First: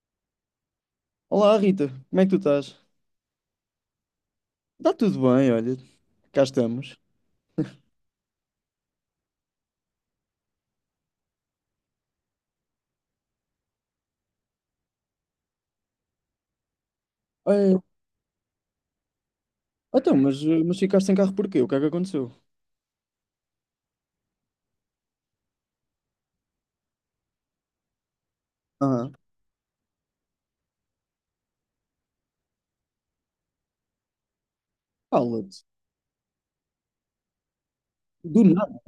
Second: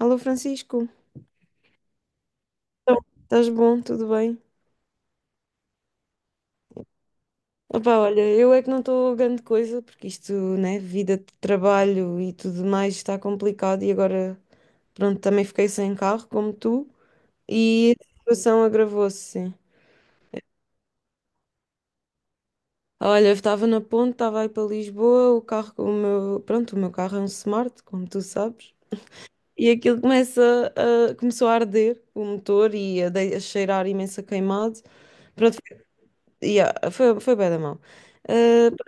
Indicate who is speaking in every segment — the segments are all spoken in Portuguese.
Speaker 1: Alô Francisco,
Speaker 2: Olá Rita, como é que tu estás?
Speaker 1: estás bom? Tudo bem?
Speaker 2: Está tudo bem, olha, cá estamos.
Speaker 1: Opa, olha, eu é que não estou grande coisa, porque isto, né, vida de trabalho e tudo mais está complicado e agora, pronto, também fiquei sem carro, como tu,
Speaker 2: É,
Speaker 1: e a situação agravou-se, sim.
Speaker 2: então, mas ficaste sem carro porquê? O que é que aconteceu?
Speaker 1: Olha, eu estava na ponte, estava aí para Lisboa, o carro, o meu, pronto, o meu carro é um Smart, como tu sabes,
Speaker 2: Ah,
Speaker 1: e aquilo começa a, começou a arder, o motor, e a, a cheirar imenso a queimado. Pronto,
Speaker 2: fala-te,
Speaker 1: yeah, foi, foi bem da mão.
Speaker 2: do nada.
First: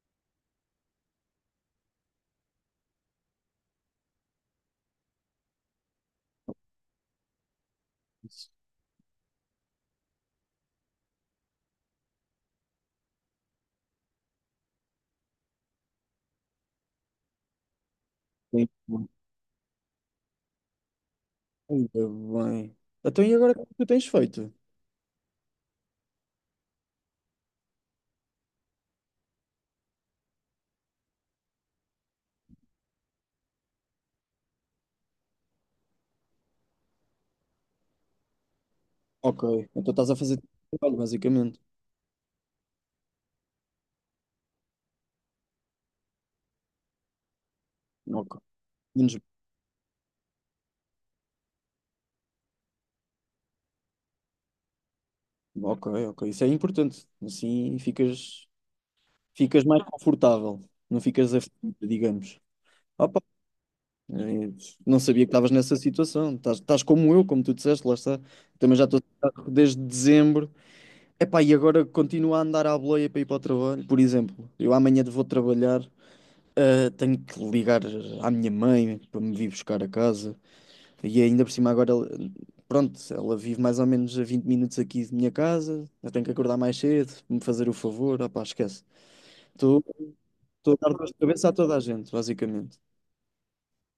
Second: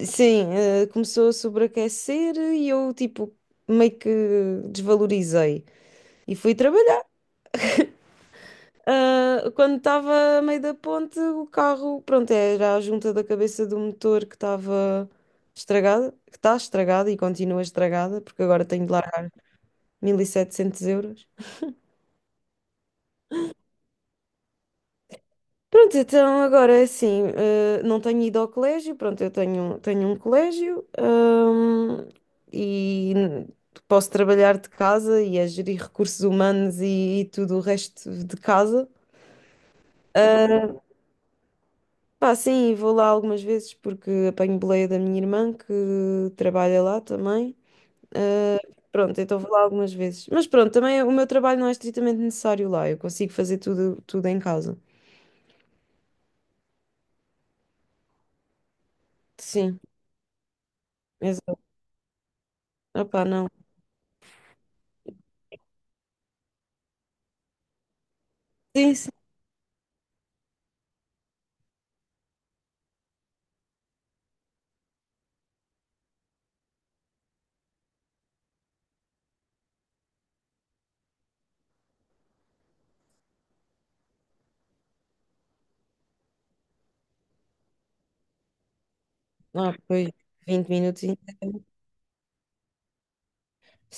Speaker 1: Sim, começou a sobreaquecer e eu, tipo, meio que desvalorizei e fui trabalhar. Ah, quando estava a meio da ponte, o carro, pronto, era a junta da cabeça do motor que estava estragada, que está estragada e continua estragada, porque agora tenho de largar 1.700 euros.
Speaker 2: Ainda bem. Então e agora o que é que tu tens feito?
Speaker 1: Pronto, então agora é assim, não tenho ido ao colégio, pronto, tenho um colégio, e posso trabalhar de casa e a gerir recursos humanos e tudo o resto de casa.
Speaker 2: Ok, então estás a fazer
Speaker 1: Ah,
Speaker 2: trabalho, basicamente.
Speaker 1: pá, sim, vou lá algumas vezes porque apanho boleia da minha irmã que trabalha lá também.
Speaker 2: Ok,
Speaker 1: Ah,
Speaker 2: menos...
Speaker 1: pronto, então vou lá algumas vezes. Mas pronto, também o meu trabalho não é estritamente necessário lá, eu consigo fazer tudo, tudo em casa.
Speaker 2: Ok, ok, isso é importante. Assim ficas, ficas
Speaker 1: Sim,
Speaker 2: mais confortável, não ficas
Speaker 1: exato.
Speaker 2: aflita, digamos.
Speaker 1: Opá, não.
Speaker 2: Eh, Não sabia que estavas nessa situação. Estás, estás como eu, como tu disseste, lá está. Também já
Speaker 1: Sim,
Speaker 2: estou a trabalhar desde dezembro. Epá, e agora continuo a andar à boleia para ir para o trabalho. Por exemplo, eu amanhã vou trabalhar, tenho que ligar à minha mãe para me vir buscar a casa. E ainda por cima agora, pronto, ela vive mais ou menos a 20 minutos aqui de minha casa. Eu tenho que acordar mais cedo, me fazer o favor. Opá, esquece.
Speaker 1: ah,
Speaker 2: Estou
Speaker 1: pois, 20
Speaker 2: estou a dar
Speaker 1: minutos.
Speaker 2: dor de cabeça a toda a gente, basicamente.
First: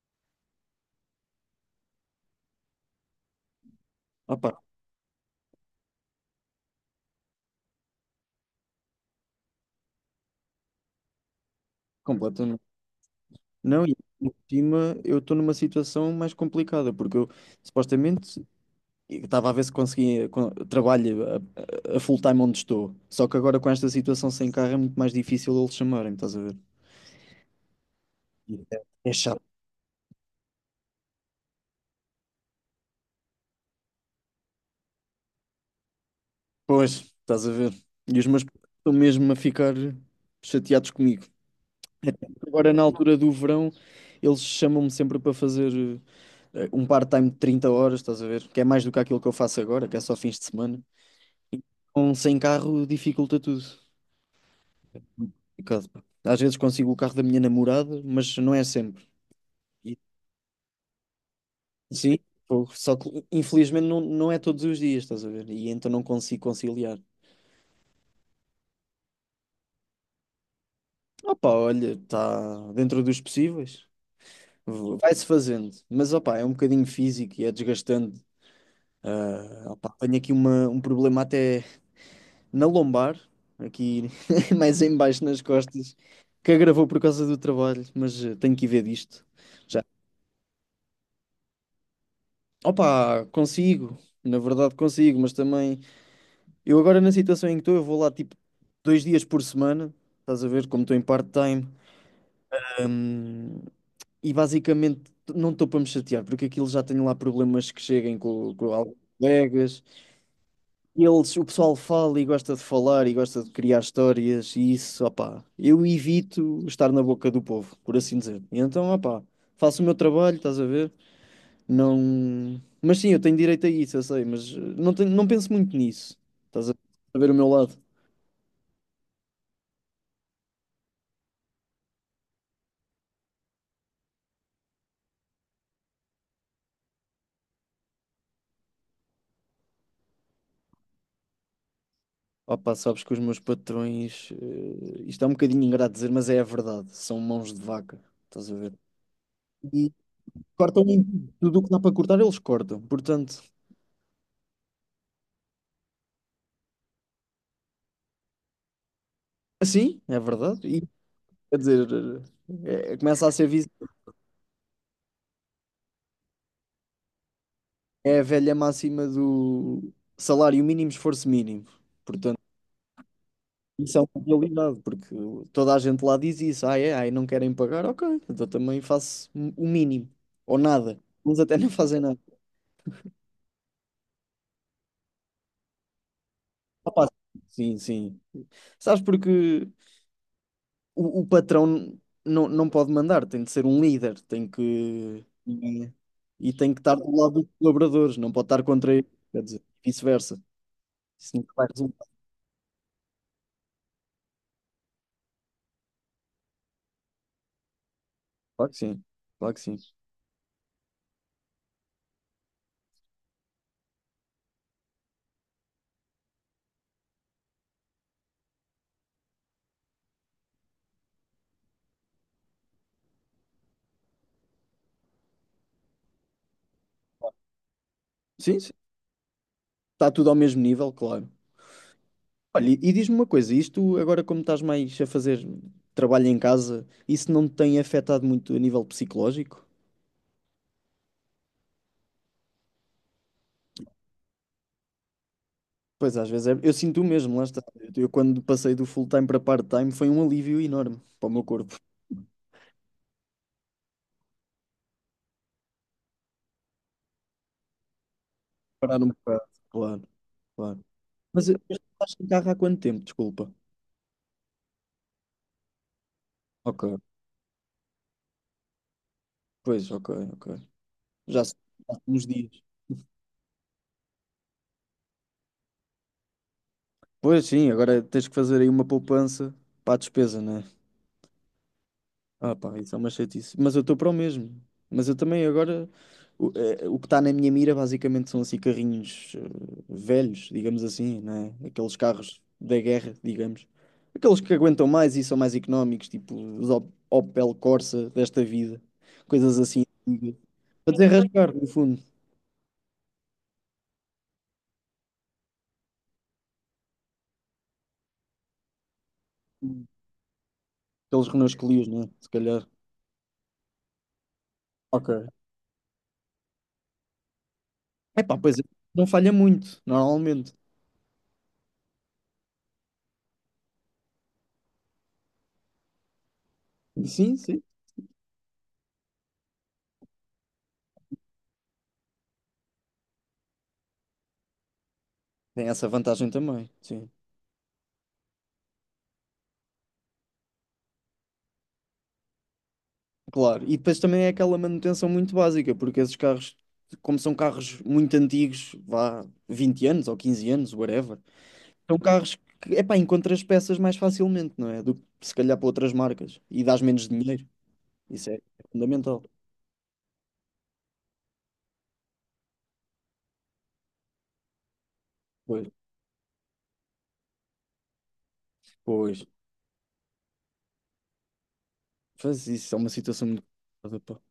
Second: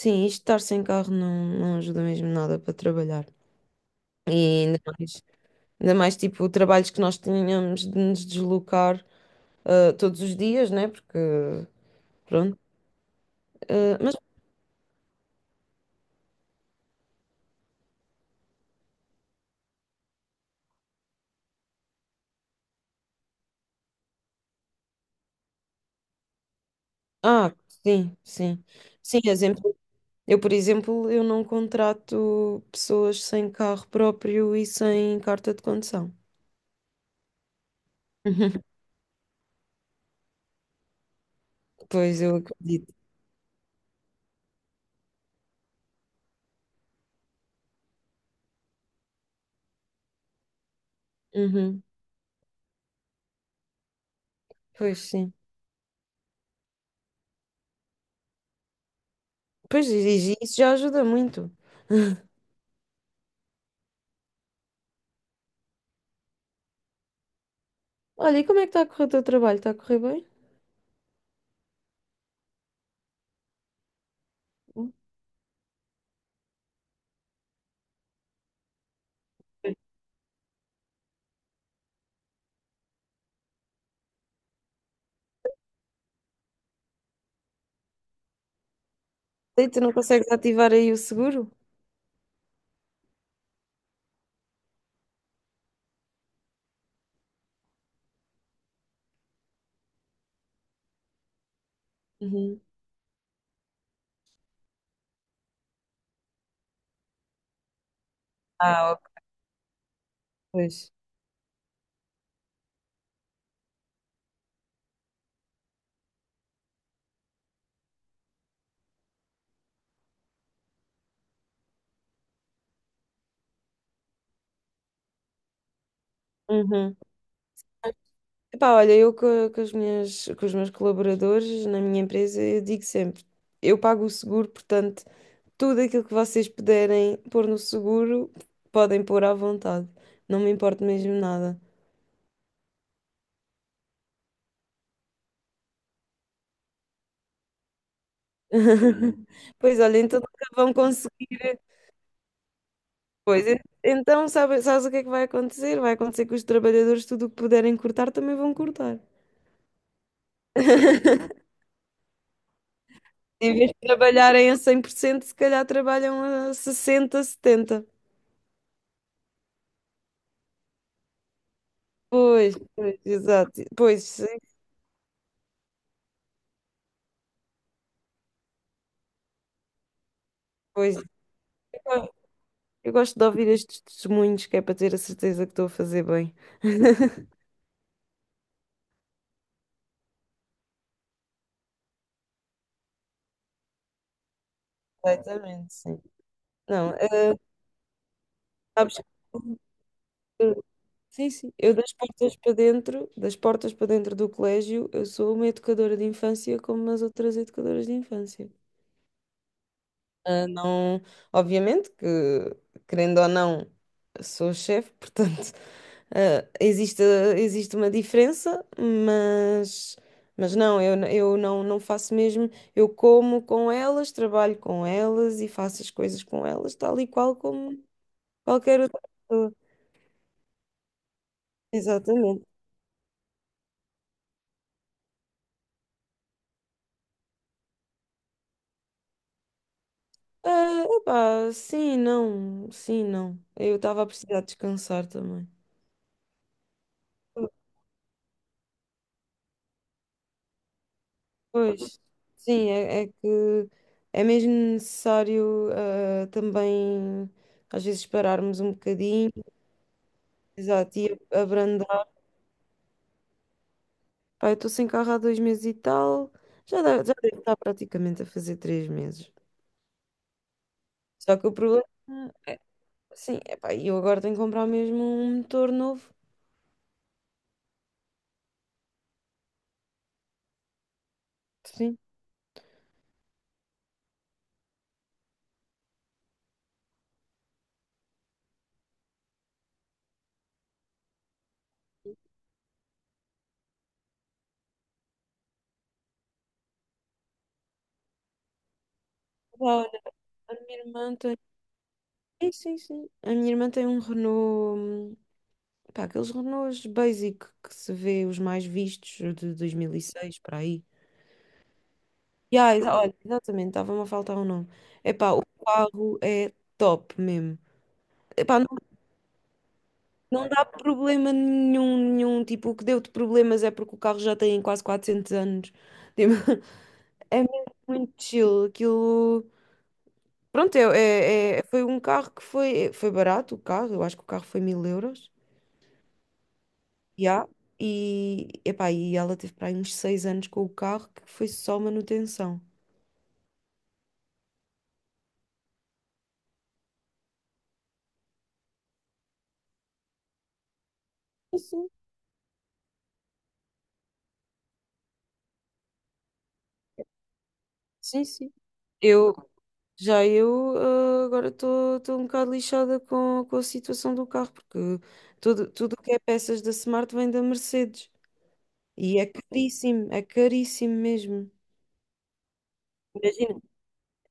Speaker 1: Sim, isto estar sem carro não ajuda mesmo nada para trabalhar. E
Speaker 2: Opá,
Speaker 1: ainda mais, ainda mais tipo, trabalhos que nós tínhamos de nos deslocar todos os dias, né? Porque, pronto.
Speaker 2: completamente. Não, e
Speaker 1: Ah, mas,
Speaker 2: por cima eu estou numa situação mais complicada, porque eu supostamente estava a ver se conseguia con- trabalho a, a full time onde estou. Só que agora com esta situação sem carro é muito mais difícil eles chamarem, estás a ver?
Speaker 1: ah, sim,
Speaker 2: E
Speaker 1: sim.
Speaker 2: É é
Speaker 1: Sim,
Speaker 2: chato.
Speaker 1: exemplo, por exemplo, eu não contrato pessoas sem carro próprio e sem carta de condução.
Speaker 2: Pois, estás a ver. E os meus pais estão mesmo a ficar chateados comigo.
Speaker 1: Pois, eu
Speaker 2: Agora, na
Speaker 1: acredito.
Speaker 2: altura do verão, eles chamam-me sempre para fazer um part-time de 30 horas, estás a ver? Que é mais do que aquilo que eu faço agora, que é só fins de semana.
Speaker 1: Uhum.
Speaker 2: Então, sem carro dificulta tudo.
Speaker 1: Pois, sim.
Speaker 2: Caso, pá. Às vezes consigo o carro da minha namorada, mas não é sempre. E,
Speaker 1: E isso já ajuda muito.
Speaker 2: sim, pô, só que infelizmente não, não é todos os dias, estás a ver? E então não consigo conciliar.
Speaker 1: Olha, e como é que está a correr o teu trabalho? Está a correr bem?
Speaker 2: Opa, olha, está dentro dos possíveis. Vai-se fazendo. Mas opa, é um bocadinho físico e é desgastante. Ah, opa, tenho aqui um problema até na lombar, aqui mais em baixo nas costas, que agravou por causa do trabalho, mas tenho que ir ver disto.
Speaker 1: E tu
Speaker 2: Já.
Speaker 1: não consegues ativar aí o seguro?
Speaker 2: Opa, consigo. Na verdade consigo, mas também eu agora na situação em que estou, eu vou lá tipo 2 dias por semana, estás a ver como estou em part-time,
Speaker 1: Uhum.
Speaker 2: hum, e basicamente não estou para me chatear, porque aquilo já tenho lá problemas que cheguem com
Speaker 1: Ah,
Speaker 2: alguns
Speaker 1: ok,
Speaker 2: colegas.
Speaker 1: pois.
Speaker 2: Eles, o pessoal fala e gosta de falar e gosta de criar histórias e isso, opá, eu evito estar na boca do povo, por assim dizer. E então, opá, faço o meu trabalho, estás a ver? Não. Mas sim, eu tenho direito a isso, eu sei, mas não tenho, não penso muito nisso. Estás
Speaker 1: Uhum.
Speaker 2: a ver o meu lado.
Speaker 1: Epá, olha, com as minhas, com os meus colaboradores na minha empresa, eu digo sempre, eu pago o seguro, portanto, tudo aquilo que vocês puderem pôr no seguro, podem pôr à vontade. Não me importo mesmo nada.
Speaker 2: Opa, sabes que os meus patrões, isto é um bocadinho ingrato dizer, mas é a verdade, são mãos de vaca, estás a ver?
Speaker 1: Pois
Speaker 2: E
Speaker 1: olha, então nunca vão
Speaker 2: cortam em tudo
Speaker 1: conseguir.
Speaker 2: o que dá para cortar, eles cortam. Portanto,
Speaker 1: Pois, en- então sabes o que é que vai acontecer? Vai acontecer que os trabalhadores, tudo o que puderem cortar, também vão cortar.
Speaker 2: assim, é verdade. E quer dizer, começa a ser
Speaker 1: Em vez
Speaker 2: visto,
Speaker 1: de trabalharem a 100%, se calhar trabalham a 60, 70.
Speaker 2: é a velha máxima do salário mínimo, esforço mínimo. Portanto,
Speaker 1: Pois, pois, exato.
Speaker 2: isso é
Speaker 1: Pois,
Speaker 2: uma
Speaker 1: sim,
Speaker 2: realidade, porque toda a gente lá diz isso, ah, é, ah, e não querem pagar, ok, então também faço o mínimo, ou
Speaker 1: pois.
Speaker 2: nada. Uns até nem fazem
Speaker 1: Eu
Speaker 2: nada.
Speaker 1: eu gosto de ouvir estes testemunhos, que é para ter a certeza que estou a fazer bem.
Speaker 2: Opa, sim, sim. Sabes porque o patrão não pode mandar, tem de ser um líder, tem que.
Speaker 1: Completamente, sim.
Speaker 2: E tem que
Speaker 1: Não,
Speaker 2: estar do lado dos colaboradores, não pode estar contra
Speaker 1: sabes,
Speaker 2: eles, quer dizer, vice-versa.
Speaker 1: eu- sim,
Speaker 2: Isso nunca
Speaker 1: sim.
Speaker 2: vai
Speaker 1: Eu das
Speaker 2: resultar.
Speaker 1: portas para dentro, das portas para dentro do colégio, eu sou uma educadora de infância como as outras educadoras de infância.
Speaker 2: Claro que sim, claro que sim.
Speaker 1: Ah, não, obviamente que, querendo ou não, sou chefe, portanto, ah, existe, existe uma diferença, mas não, eu não faço mesmo. Eu como com elas, trabalho com elas e faço as coisas com elas, tal e qual como
Speaker 2: Sim, sim.
Speaker 1: qualquer outra pessoa.
Speaker 2: Está tudo ao mesmo nível, claro.
Speaker 1: Exatamente.
Speaker 2: Olha, e diz-me uma coisa, isto agora como estás mais a fazer trabalho em casa, isso não te tem afetado muito a nível psicológico?
Speaker 1: Ah, epá, sim, não, sim, não. Eu estava a precisar descansar também.
Speaker 2: Pois às vezes é, eu sinto o mesmo, lá está. Eu quando passei do full-time para part-time foi um alívio enorme para o meu corpo.
Speaker 1: Pois, sim, é, é que é mesmo necessário também às vezes pararmos um
Speaker 2: Parar um
Speaker 1: bocadinho,
Speaker 2: bocado, claro, claro.
Speaker 1: exato, e
Speaker 2: Mas tu
Speaker 1: abrandar.
Speaker 2: estás sem carro há quanto tempo? Desculpa.
Speaker 1: Pá, eu estou sem carro há 2 meses e tal, já,
Speaker 2: Ok,
Speaker 1: já deve estar praticamente a fazer 3 meses.
Speaker 2: pois, ok, ok.
Speaker 1: Só
Speaker 2: Já
Speaker 1: que
Speaker 2: se-
Speaker 1: o problema
Speaker 2: já há uns
Speaker 1: é,
Speaker 2: dias.
Speaker 1: sim, é pá, eu agora tenho que comprar mesmo um motor novo.
Speaker 2: Pois sim, agora tens que fazer aí uma poupança para a despesa, né?
Speaker 1: Sim.
Speaker 2: Ah, pá, isso é uma chatice. Mas eu estou para o mesmo. Mas eu também agora. O, o que está na minha mira basicamente são assim carrinhos velhos, digamos assim, né? Aqueles carros da guerra, digamos. Aqueles que aguentam mais e são mais económicos, tipo os Opel Corsa desta vida. Coisas
Speaker 1: Pá,
Speaker 2: assim.
Speaker 1: olha, a minha
Speaker 2: Para
Speaker 1: irmã tem.
Speaker 2: desenrascar, no fundo.
Speaker 1: Sim, sim, sim. A minha irmã tem um Renault, pá, aqueles Renaults basic que se vê os mais vistos de 2006 para aí.
Speaker 2: Pelos Renaults que lias, né? Se calhar.
Speaker 1: Yeah, olha, exatamente, estava-me a faltar o nome.
Speaker 2: Ok.
Speaker 1: Epá, o carro é top mesmo.
Speaker 2: É pá, pois
Speaker 1: Epá,
Speaker 2: é.
Speaker 1: não,
Speaker 2: Não falha muito,
Speaker 1: não
Speaker 2: normalmente.
Speaker 1: dá problema nenhum, nenhum. Tipo, o que deu-te problemas é porque o carro já tem quase 400 anos. Tipo,
Speaker 2: Sim,
Speaker 1: é
Speaker 2: sim.
Speaker 1: mesmo muito chill. Aquilo. Pronto, é, foi um carro que foi, foi barato, o carro. Eu acho que o carro foi 1.000 euros.
Speaker 2: Tem essa vantagem também, sim.
Speaker 1: Já e, epá, e ela teve para aí uns 6 anos com o carro que foi só manutenção.
Speaker 2: Claro. E depois também é aquela manutenção muito básica, porque esses carros, como são carros muito antigos, vá 20 anos ou 15 anos, whatever,
Speaker 1: Sim, sim.
Speaker 2: são carros que, é pá, encontras peças mais facilmente, não é? Do que se calhar para outras marcas. E dás menos dinheiro.
Speaker 1: Sim,
Speaker 2: Isso é
Speaker 1: sim.
Speaker 2: fundamental.
Speaker 1: Eu, Já eu, ah, agora estou um bocado lixada com a situação do carro, porque
Speaker 2: Pois,
Speaker 1: tudo, tudo o que é peças da Smart vem da Mercedes. E
Speaker 2: pois.
Speaker 1: é caríssimo mesmo.
Speaker 2: Faz isso, é uma situação muito
Speaker 1: Imagina.
Speaker 2: complicada.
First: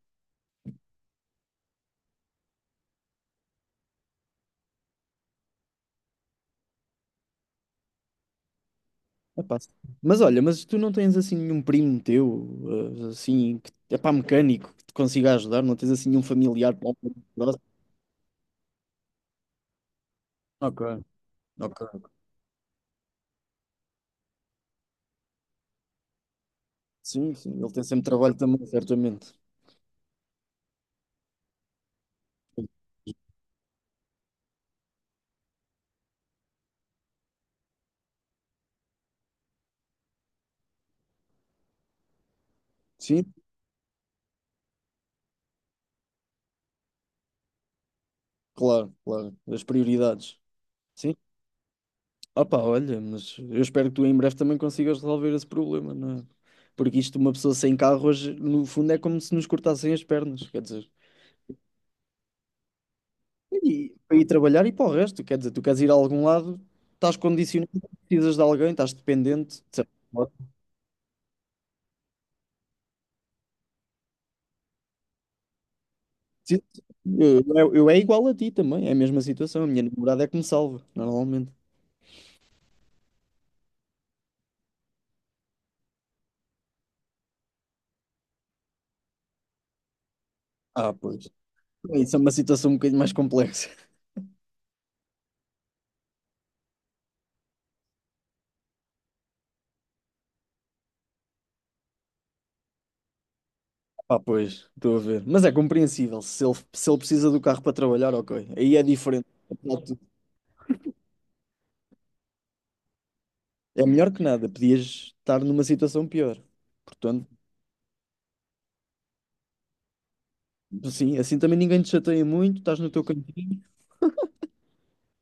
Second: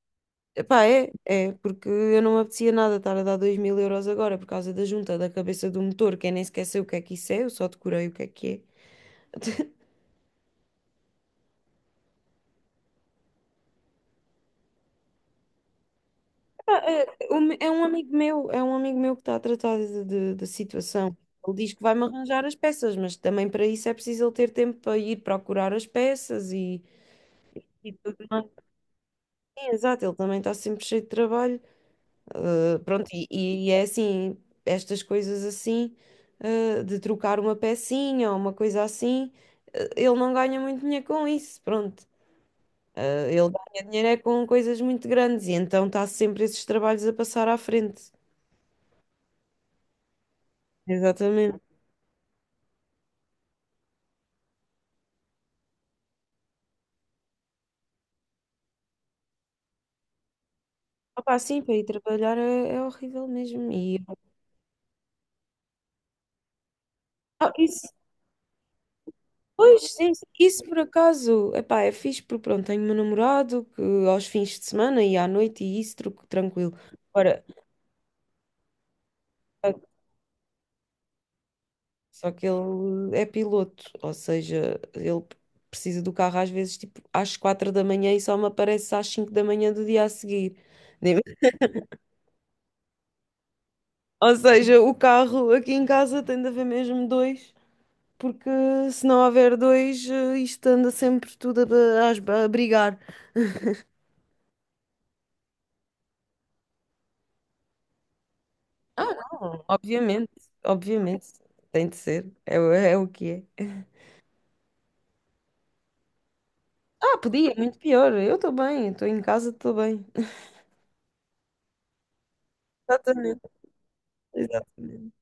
Speaker 1: Epá, é, é, porque eu não me apetecia nada estar a dar 2.000 euros agora por causa da junta da cabeça do motor, que eu nem sequer sei o que é que isso é, eu só decorei o que é que é.
Speaker 2: Epá, mas olha, mas tu não tens assim nenhum primo teu, assim, que, epá, mecânico, que te consiga ajudar? Não tens assim nenhum familiar próximo?
Speaker 1: É um amigo meu, é um amigo meu que está a tratar da
Speaker 2: Ok,
Speaker 1: situação. Ele diz que vai-me
Speaker 2: ok.
Speaker 1: arranjar as peças, mas também para isso é preciso ele ter tempo para ir procurar as peças
Speaker 2: Sim, sim, ele tem
Speaker 1: e
Speaker 2: sempre
Speaker 1: tudo
Speaker 2: trabalho
Speaker 1: mais.
Speaker 2: também, certamente.
Speaker 1: Sim, exato, ele também está sempre cheio de trabalho. Ah, pronto, e é assim, estas coisas assim, ah, de trocar uma pecinha ou uma coisa assim, ah, ele não ganha muito dinheiro com isso, pronto. Ah,
Speaker 2: Sim,
Speaker 1: ele ganha dinheiro é com coisas muito grandes e então está sempre esses trabalhos a passar à frente.
Speaker 2: claro, claro, as prioridades. Sim.
Speaker 1: Exatamente.
Speaker 2: Opa, olha, mas eu espero que tu em breve também consigas resolver esse problema, não é? Porque isto, uma pessoa sem carro hoje, no fundo, é como se nos cortassem as pernas, quer dizer.
Speaker 1: Opa, sim, para ir trabalhar é, é horrível mesmo.
Speaker 2: E,
Speaker 1: E,
Speaker 2: para ir trabalhar e para o resto, quer dizer, tu queres ir a algum lado, estás
Speaker 1: ah,
Speaker 2: condicionado,
Speaker 1: isso,
Speaker 2: precisas de alguém, estás dependente, de certo
Speaker 1: pois, sim, sim,
Speaker 2: modo.
Speaker 1: isso por acaso, epá, é fixe porque pronto, tenho meu namorado que aos fins de semana e à noite e isso tranquilo.
Speaker 2: Eu,
Speaker 1: Agora,
Speaker 2: eu, eu é igual a ti também, é a mesma situação. A
Speaker 1: ah,
Speaker 2: minha namorada é que me salva, normalmente.
Speaker 1: só que ele é piloto, ou seja, ele precisa do carro às vezes tipo às 4 da manhã e só me aparece às 5 da manhã do dia a seguir.
Speaker 2: Ah,
Speaker 1: Nem-
Speaker 2: pois. Isso é uma situação um bocadinho mais complexa.
Speaker 1: ou seja, o carro aqui em casa tem de haver mesmo dois, porque se não houver dois, isto anda sempre tudo a, a brigar.
Speaker 2: Ah, pois, estou a ver. Mas é compreensível. Se ele precisa do carro para trabalhar, ok. Aí é
Speaker 1: Ah,
Speaker 2: diferente.
Speaker 1: não,
Speaker 2: Apesar de tudo,
Speaker 1: obviamente, obviamente, tem de ser, é, é o que é.
Speaker 2: é melhor que nada. Podias estar numa situação pior.
Speaker 1: Ah,
Speaker 2: Portanto,
Speaker 1: podia, é muito pior, eu estou bem, estou em casa, estou bem.
Speaker 2: sim, assim também ninguém te chateia muito, estás no teu
Speaker 1: Exatamente,
Speaker 2: cantinho.
Speaker 1: exatamente.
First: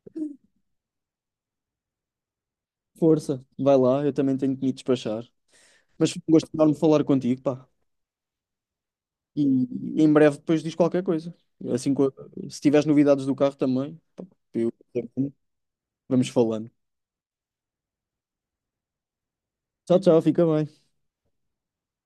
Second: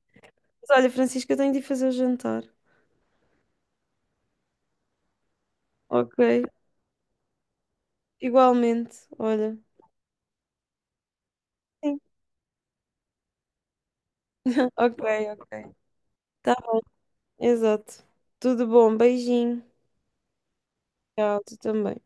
Speaker 1: Mas olha, Francisca, eu tenho de ir fazer o jantar.
Speaker 2: Força, vai lá, eu também tenho que me despachar. Mas
Speaker 1: Ok,
Speaker 2: foi um gosto enorme falar contigo, pá.
Speaker 1: igualmente, olha.
Speaker 2: E em breve depois diz qualquer coisa. Assim,
Speaker 1: Sim.
Speaker 2: se tiveres novidades do carro também, pá, eu-
Speaker 1: Ok, ok.
Speaker 2: vamos
Speaker 1: Tá,
Speaker 2: falando.
Speaker 1: exato. Tudo bom, beijinho.
Speaker 2: Tchau, tchau, fica bem.
Speaker 1: Tchau, tu também.